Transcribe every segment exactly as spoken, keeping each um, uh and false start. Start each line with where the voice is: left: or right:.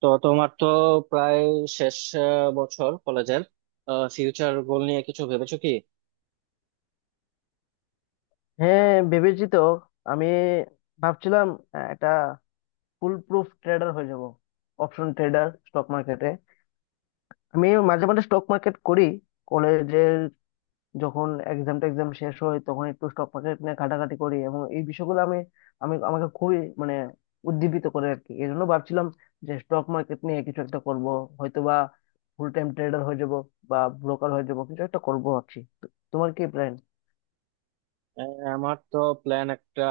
right: তো তোমার তো প্রায় শেষ আহ, বছর কলেজের ফিউচার গোল নিয়ে কিছু ভেবেছো কি?
left: হ্যাঁ, ভেবেছি তো। আমি ভাবছিলাম আহ, একটা ফুল প্রুফ ট্রেডার হয়ে যাব, অপশন ট্রেডার স্টক মার্কেটে। আমি মাঝে মাঝে স্টক মার্কেট করি, কলেজের যখন এক্সাম টেক্সাম শেষ হয় তখন একটু স্টক মার্কেট নিয়ে ঘাটাঘাটি করি, এবং এই বিষয়গুলো আমি আমি আমাকে খুবই মানে উদ্দীপিত করে আর কি। এই জন্য ভাবছিলাম যে স্টক মার্কেট নিয়ে কিছু একটা করব, হয়তো বা ফুল টাইম ট্রেডার হয়ে যাব, বা ব্রোকার হয়ে যাব, কিছু একটা করবো ভাবছি তো। তোমার কি প্ল্যান?
right: আহ, আমার তো প্ল্যান একটা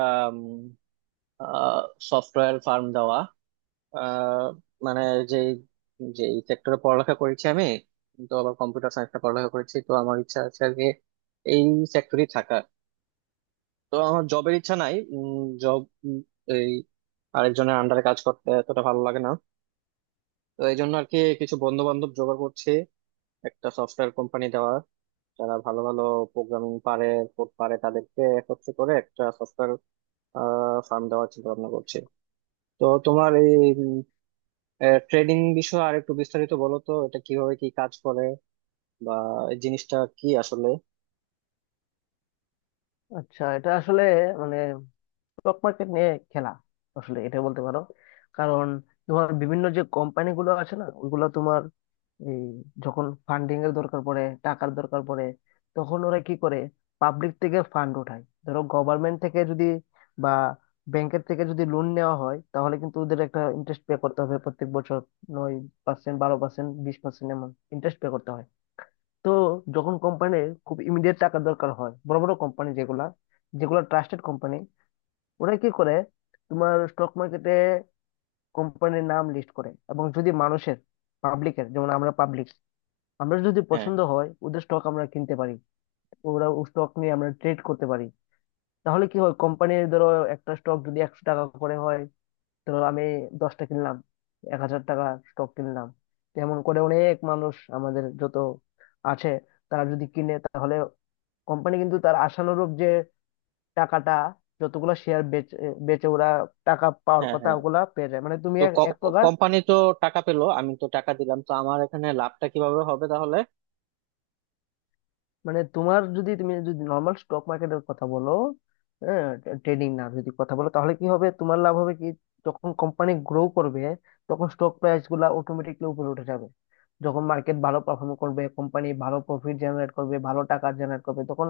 right: সফটওয়্যার ফার্ম দেওয়া। আহ, মানে যে যে সেক্টরে পড়ালেখা করেছি আমি, তো আবার কম্পিউটার সায়েন্সে পড়ালেখা করেছি, তো আমার ইচ্ছা আছে আর কি এই সেক্টরেই থাকা। তো আমার জবের ইচ্ছা নাই, জব এই আরেকজনের আন্ডারে কাজ করতে এতটা ভালো লাগে না। তো এই জন্য আর কি কিছু বন্ধু বান্ধব জোগাড় করছি, একটা সফটওয়্যার কোম্পানি দেওয়া, যারা ভালো ভালো প্রোগ্রামিং পারে, কোড পারে, তাদেরকে একত্রে করে একটা সফটওয়্যার ফার্ম দেওয়ার চিন্তা ভাবনা করছে। তো তোমার এই ট্রেডিং বিষয়ে আর একটু বিস্তারিত বলো তো, এটা কিভাবে কি কাজ করে বা এই জিনিসটা কি আসলে?
left: আচ্ছা, এটা আসলে মানে স্টক মার্কেট নিয়ে খেলা আসলে এটা বলতে পারো। কারণ তোমার বিভিন্ন যে কোম্পানি গুলো আছে না ওইগুলো তোমার এই যখন ফান্ডিং এর দরকার পড়ে, টাকার দরকার পড়ে, তখন ওরা কি করে, পাবলিক থেকে ফান্ড ওঠায়। ধরো গভর্নমেন্ট থেকে যদি বা ব্যাংকের থেকে যদি লোন নেওয়া হয় তাহলে কিন্তু ওদের একটা ইন্টারেস্ট পে করতে হবে প্রত্যেক বছর, নয় পার্সেন্ট, বারো পার্সেন্ট, বিশ পার্সেন্ট, এমন ইন্টারেস্ট পে করতে হয়। তো যখন কোম্পানির খুব ইমিডিয়েট টাকা দরকার হয়, বড় বড় কোম্পানি যেগুলা যেগুলো ট্রাস্টেড কোম্পানি, ওরা কি করে, তোমার স্টক মার্কেটে কোম্পানির নাম লিস্ট করে, এবং যদি মানুষের, পাবলিকের, যেমন আমরা পাবলিক, আমরা যদি
right: হ্যাঁ,
left: পছন্দ হয় ওদের স্টক আমরা কিনতে পারি। ওরা স্টক নিয়ে আমরা ট্রেড করতে পারি। তাহলে কি হয়, কোম্পানির ধরো একটা স্টক যদি একশো টাকা করে হয়, ধরো আমি দশটা কিনলাম, এক হাজার টাকা স্টক কিনলাম। তেমন করে অনেক মানুষ আমাদের যত আছে তারা যদি কিনে, তাহলে কোম্পানি কিন্তু তার আশানুরূপ যে টাকাটা, যতগুলা শেয়ার বেচে বেচে ওরা টাকা পাওয়ার
right: হ্যাঁ,
left: কথা
right: হ্যাঁ,
left: ওগুলা পেয়ে যায়। মানে তুমি
right: তো
left: এক এক প্রকার
right: কোম্পানি তো টাকা পেলো, আমি তো টাকা দিলাম, তো আমার এখানে লাভটা কিভাবে হবে তাহলে?
left: মানে তোমার যদি, তুমি যদি নর্মাল স্টক মার্কেটের কথা বলো, হ্যাঁ, ট্রেডিং না, যদি কথা বলো তাহলে কি হবে, তোমার লাভ হবে কি, যখন কোম্পানি গ্রো করবে তখন স্টক প্রাইস গুলা অটোমেটিকলি উপরে উঠে যাবে। যখন মার্কেট ভালো পারফর্ম করবে, কোম্পানি ভালো প্রফিট জেনারেট করবে, ভালো টাকা জেনারেট করবে, তখন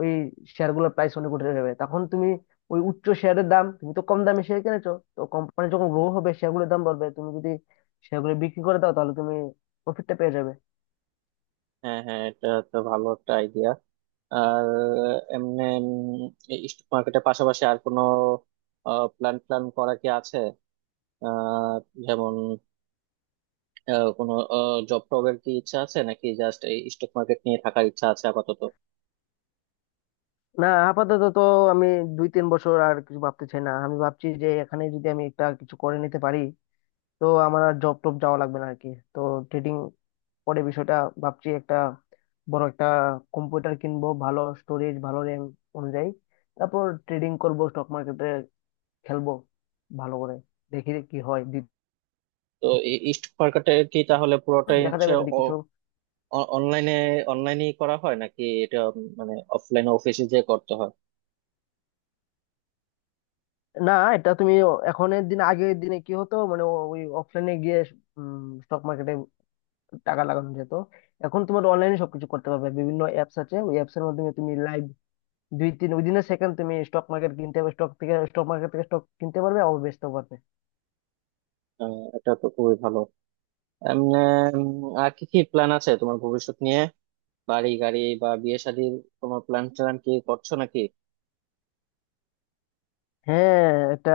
left: ওই শেয়ার গুলোর প্রাইস অনেক উঠে যাবে। তখন তুমি ওই উচ্চ শেয়ারের দাম, তুমি তো কম দামে শেয়ার কিনেছো, তো কোম্পানি যখন গ্রো হবে, শেয়ারগুলোর দাম বাড়বে, তুমি যদি শেয়ারগুলো বিক্রি করে দাও তাহলে তুমি প্রফিটটা পেয়ে যাবে।
right: হ্যাঁ, হ্যাঁ, এটা তো ভালো একটা আইডিয়া। আর এমনি স্টক মার্কেটের পাশাপাশি আর কোনো প্ল্যান প্ল্যান করা কি আছে? আহ যেমন আহ, কোনো জব টবের কি ইচ্ছা আছে নাকি জাস্ট এই স্টক মার্কেট নিয়ে থাকার ইচ্ছা আছে আপাতত?
left: না, আপাতত তো আমি দুই তিন বছর আর কিছু ভাবতে চাই না। আমি ভাবছি যে এখানে যদি আমি একটা কিছু করে নিতে পারি তো আমার আর জব টপ যাওয়া লাগবে না আর কি। তো ট্রেডিং পরে বিষয়টা ভাবছি, একটা বড় একটা কম্পিউটার কিনবো, ভালো স্টোরেজ ভালো র্যাম অনুযায়ী, তারপর ট্রেডিং করব স্টক মার্কেটে, খেলবো ভালো করে, দেখি কি হয়। দি-
right: তো এই স্টক মার্কেটে কি তাহলে পুরোটাই
left: দেখা
right: হচ্ছে
left: যাবে যদি কিছু।
right: অনলাইনে, অনলাইনেই করা হয় নাকি এটা উম, মানে অফলাইন অফিসে যে করতে হয়?
left: না, এটা তুমি এখনের দিন, আগের দিনে কি হতো মানে ওই অফলাইনে গিয়ে স্টক মার্কেটে টাকা লাগানো যেত, এখন তোমার অনলাইনে সবকিছু করতে পারবে। বিভিন্ন অ্যাপস আছে, ওই অ্যাপস এর মাধ্যমে তুমি লাইভ দুই তিন উইদিন সেকেন্ড তুমি স্টক মার্কেট কিনতে পারবে, স্টক থেকে, স্টক মার্কেট থেকে স্টক কিনতে পারবে, আবার বেচতেও পারবে।
right: আহ, এটা তো খুবই ভালো। এম, উম, আহ, আর কি কি প্ল্যান আছে তোমার ভবিষ্যৎ নিয়ে? বাড়ি গাড়ি বা বিয়ে শাদীর তোমার প্ল্যান ট্যান কি করছো নাকি?
left: হ্যাঁ, এটা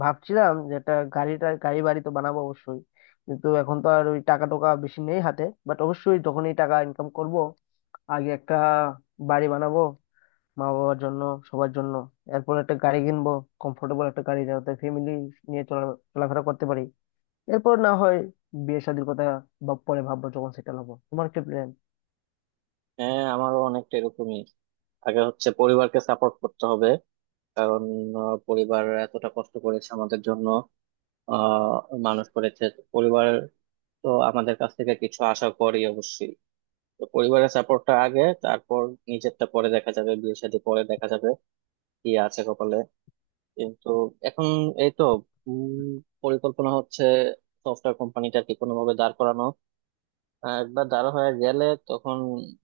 left: ভাবছিলাম যে এটা গাড়িটা, গাড়ি বাড়ি তো বানাবো অবশ্যই, কিন্তু এখন তো আর ওই টাকা টোকা বেশি নেই হাতে। বাট অবশ্যই যখনই টাকা ইনকাম করব, আগে একটা বাড়ি বানাবো, মা বাবার জন্য, সবার জন্য। এরপর একটা গাড়ি কিনবো, কমফোর্টেবল একটা গাড়ি, যাতে ফ্যামিলি নিয়ে চলা- চলাফেরা করতে পারি। এরপর না হয় বিয়ে শাদীর কথা ভাব পরে ভাববো যখন সেটেল হবো। তোমার কি প্ল্যান?
right: হ্যাঁ, আমারও অনেকটা এরকমই। আগে হচ্ছে পরিবারকে সাপোর্ট করতে হবে, কারণ আহ, পরিবার এতটা কষ্ট করেছে আমাদের জন্য, আহ মানুষ করেছে তো পরিবার। তো আমাদের কাছ থেকে কিছু আশা করি অবশ্যই। তো পরিবারের সাপোর্টটা আগে, তারপর নিজেরটা পরে দেখা যাবে, বিয়ে শাদী পরে দেখা যাবে, কি আছে কপালে। কিন্তু এখন এই তো, উম, পরিকল্পনা হচ্ছে সফটওয়্যার কোম্পানিটাকে কোনো ভাবে দাঁড় করানো। আহ, একবার দাঁড় হয়ে গেলে তখন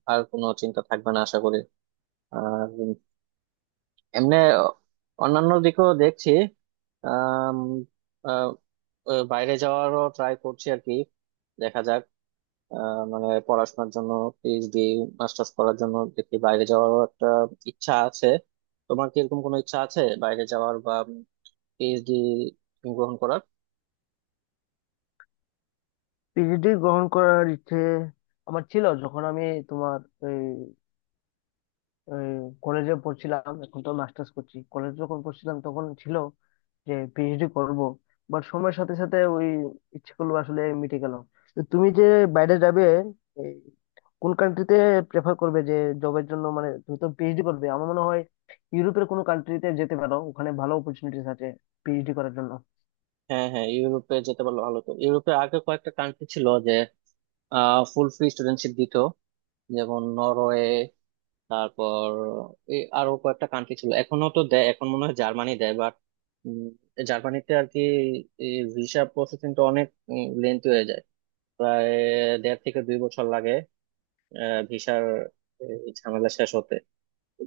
right: আর কোনো চিন্তা থাকবে না আশা করি। আর এমনি অন্যান্য দিকেও দেখছি। আম, আহ, আহ, বাইরে যাওয়ারও ট্রাই করছি আর কি, দেখা যাক। আহ, মানে পড়াশোনার জন্য, পিএইচডি মাস্টার্স করার জন্য দেখি বাইরে যাওয়ারও একটা ইচ্ছা আছে। তোমার কি এরকম কোনো ইচ্ছা আছে বাইরে যাওয়ার বা পিএইচডি গ্রহণ করার?
left: পিএইচডি গ্রহণ করার ইচ্ছে আমার ছিল যখন আমি, তোমার ওই কলেজে পড়ছিলাম, এখন তো মাস্টার্স করছি, কলেজে যখন পড়ছিলাম তখন ছিল যে পিএইচডি করব, বাট সময়ের সাথে সাথে ওই ইচ্ছেগুলো আসলে মিটে গেল। তো তুমি যে বাইরে যাবে, এই কোন কান্ট্রিতে প্রেফার করবে, যে জবের জন্য, মানে তুমি তো পিএইচডি করবে, আমার মনে হয় ইউরোপের কোনো কান্ট্রিতে যেতে পারো, ওখানে ভালো অপরচুনিটিস আছে পিএইচডি করার জন্য।
right: হ্যাঁ, হ্যাঁ, ইউরোপে যেতে পারলে ভালো। তো ইউরোপে আগে কয়েকটা কান্ট্রি ছিল যে ফুল ফ্রি স্টুডেন্টশিপ দিত, যেমন নরওয়ে, তারপর এই আরো কয়েকটা কান্ট্রি ছিল, এখনো তো দেয়। এখন মনে হয় জার্মানি দেয়, বাট জার্মানিতে আর কি ভিসা প্রসেসিংটা অনেক লেন্থি হয়ে যায়, প্রায় দেড় থেকে দুই বছর লাগে ভিসার ঝামেলা শেষ হতে।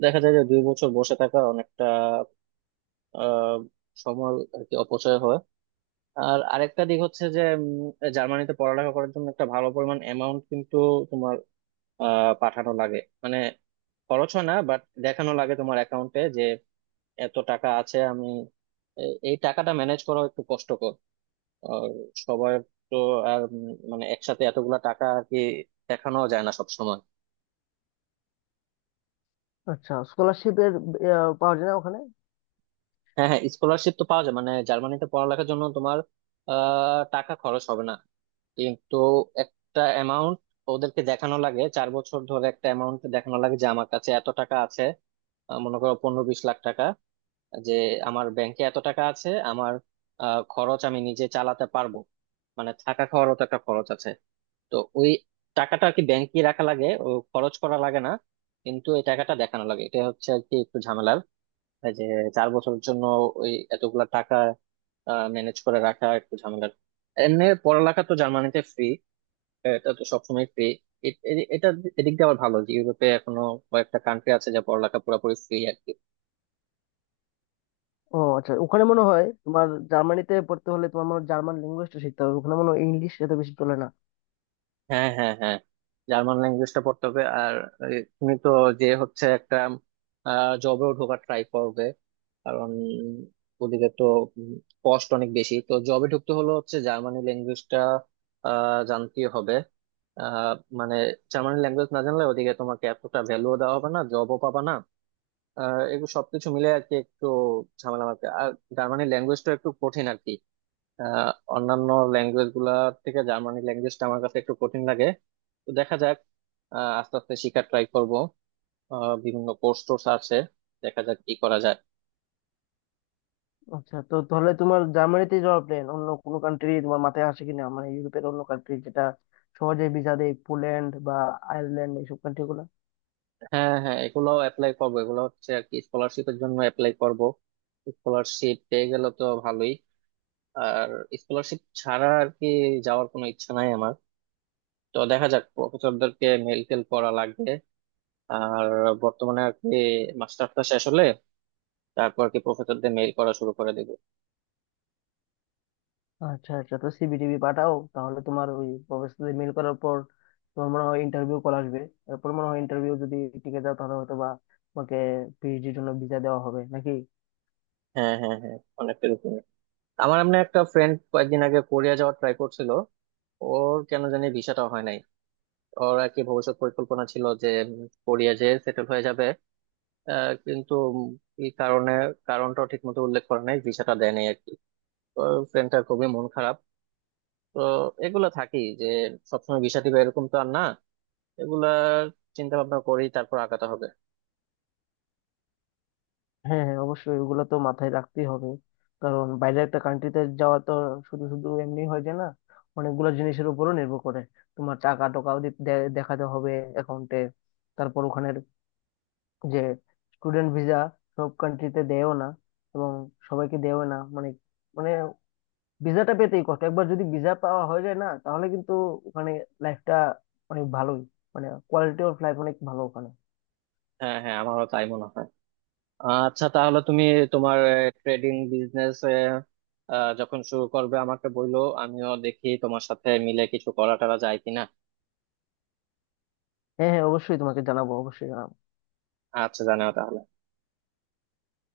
right: দেখা যায় যে দুই বছর বসে থাকা অনেকটা আহ, সময় আর কি অপচয় হয়। আর আরেকটা দিক হচ্ছে যে উম, জার্মানিতে পড়ালেখা করার জন্য একটা ভালো পরিমাণ অ্যামাউন্ট কিন্তু আহ পাঠানো লাগে। মানে খরচ হয় না বাট দেখানো লাগে তোমার অ্যাকাউন্টে যে এত টাকা আছে আমি। এ- এই টাকাটা ম্যানেজ করা একটু কষ্টকর। আর সবার তো, আর উম মানে একসাথে এতগুলা টাকা আর কি দেখানো যায় না সব সময়।
left: আচ্ছা, স্কলারশিপের পাওয়া যায় না ওখানে?
right: হ্যাঁ, হ্যাঁ, স্কলারশিপ তো পাওয়া যায়, মানে জার্মানিতে পড়ালেখার জন্য তোমার আহ টাকা খরচ হবে না, কিন্তু একটা অ্যামাউন্ট ওদেরকে দেখানো লাগে। চার বছর ধরে একটা অ্যামাউন্ট দেখানো লাগে যে আমার কাছে এত টাকা আছে, আহ মনে করো পনেরো বিশ লাখ টাকা, যে আমার ব্যাংকে এত টাকা আছে, আমার আহ, খরচ আমি নিজে চালাতে পারবো। মানে থাকা খাওয়ারও তো একটা খরচ আছে। তো ওই টাকাটা আর কি ব্যাংকে রাখা লাগে, ও খরচ করা লাগে না, কিন্তু এই টাকাটা দেখানো লাগে, এটা হচ্ছে আর কি একটু ঝামেলার। এই যে চার বছরের জন্য ওই এতগুলা টাকা ম্যানেজ করে রাখা একটু ঝামেলার। এমনি পড়ালেখা তো জার্মানিতে ফ্রি, এটা তো সবসময় ফ্রি। এটা এদিক দিয়ে আবার ভালো যে ইউরোপে এখনো কয়েকটা কান্ট্রি আছে যা পড়ালেখা পুরোপুরি ফ্রি।
left: ও আচ্ছা, ওখানে মনে হয় তোমার জার্মানিতে পড়তে হলে তোমার মনে হয় জার্মান ল্যাঙ্গুয়েজটা শিখতে হবে, ওখানে মনে হয় ইংলিশ এত বেশি চলে না।
right: হ্যাঁ, হ্যাঁ, হ্যাঁ, জার্মান ল্যাঙ্গুয়েজটা পড়তে হবে। আর এ, তুমি তো যে হচ্ছে একটা জবেও ঢোকার ট্রাই করবে, কারণ ওদিকে তো কস্ট অনেক বেশি, তো জবে ঢুকতে হলে হচ্ছে জার্মানি ল্যাঙ্গুয়েজটা জানতেই হবে। আহ, মানে জার্মানি ল্যাঙ্গুয়েজ না জানলে ওদিকে তোমাকে এতটা ভ্যালুও দেওয়া হবে না, জবও পাবা না। আহ, এগুলো সবকিছু মিলে আর কি একটু ঝামেলা আমাকে, আর জার্মানি ল্যাঙ্গুয়েজটা একটু কঠিন আর কি। আহ, অন্যান্য ল্যাঙ্গুয়েজ গুলা থেকে জার্মানি ল্যাঙ্গুয়েজটা আমার কাছে একটু কঠিন লাগে। তো দেখা যাক, আহ, আস্তে আস্তে শিখার ট্রাই করব। আহ, বিভিন্ন কোর্স টোর্স আছে, দেখা যাক কি করা যায়।
left: আচ্ছা, তো তাহলে তোমার জার্মানিতে যাওয়ার প্ল্যান, অন্য কোনো কান্ট্রি তোমার মাথায় আসে কিনা, মানে ইউরোপের অন্য কান্ট্রি যেটা সহজে ভিসা দেয়, পোল্যান্ড বা আয়ারল্যান্ড এইসব কান্ট্রি গুলা?
right: হ্যাঁ, হ্যাঁ, এগুলো অ্যাপ্লাই করবো, এগুলো হচ্ছে আর কি স্কলারশিপের জন্য অ্যাপ্লাই করব। স্কলারশিপ পেয়ে গেল তো ভালোই, আর স্কলারশিপ ছাড়া আর কি যাওয়ার কোনো ইচ্ছা নাই আমার। তো দেখা যাক, প্রফেসরদেরকে মেল টেল করা লাগবে। আর বর্তমানে আর কি মাস্টার্সটা শেষ হলে তারপর আর কি প্রফেসরদের মেইল করা শুরু করে দেব।
left: আচ্ছা আচ্ছা, তো সিভিটিভি পাঠাও তাহলে। তোমার ওই প্রফেসরদের মেল করার পর তোমার মনে হয় ইন্টারভিউ কল আসবে, এরপর মনে হয় ইন্টারভিউ যদি টিকে যাও তাহলে হয়তো বা তোমাকে পিএইচডির জন্য ভিসা দেওয়া হবে নাকি?
right: হ্যাঁ, হ্যাঁ, হ্যাঁ, অনেকটা এরকম। আমার এমনি একটা ফ্রেন্ড কয়েকদিন আগে কোরিয়া যাওয়ার ট্রাই করছিল, ওর কেন জানি ভিসাটা হয় নাই। ওর আর কি ভবিষ্যৎ পরিকল্পনা ছিল যে উম, কোরিয়া যে সেটেল হয়ে যাবে। আহ, কিন্তু উম, এই কারণে, কারণটাও ঠিক মতো উল্লেখ করে নাই, ভিসাটা দেয় নাই আর কি। তো ফ্রেন্ডটা খুবই মন খারাপ। তো এগুলা থাকি যে সবসময় ভিসা দিবে এরকম তো আর না, এগুলা চিন্তা ভাবনা করেই তারপর আগাতে হবে।
left: হ্যাঁ হ্যাঁ, অবশ্যই ওগুলো তো মাথায় রাখতেই হবে। কারণ বাইরে একটা কান্ট্রিতে যাওয়া তো শুধু শুধু এমনি হয় যায় না, অনেকগুলো জিনিসের উপরও নির্ভর করে। তোমার টাকা টাকাও দি- দে- দেখাতে হবে অ্যাকাউন্টে। তারপর ওখানের যে স্টুডেন্ট ভিসা, সব কান্ট্রিতে দেয়ও না, এবং সবাইকে দেয়ও না, মানে মানে ভিসাটা পেতেই কষ্ট। একবার যদি ভিসা পাওয়া হয়ে যায় না, তাহলে কিন্তু ওখানে লাইফটা অনেক ভালোই, মানে কোয়ালিটি অফ লাইফ অনেক ভালো ওখানে।
right: হ্যাঁ, হ্যাঁ, আমারও তাই মনে হয়। আচ্ছা, তাহলে তুমি তোমার ট্রেডিং বিজনেস যখন শুরু করবে আমাকে বললো, আমিও দেখি তোমার সাথে মিলে কিছু করা টরা যায় কিনা।
left: হ্যাঁ হ্যাঁ, অবশ্যই তোমাকে জানাবো, অবশ্যই জানাবো।
right: আচ্ছা, জানাও তাহলে।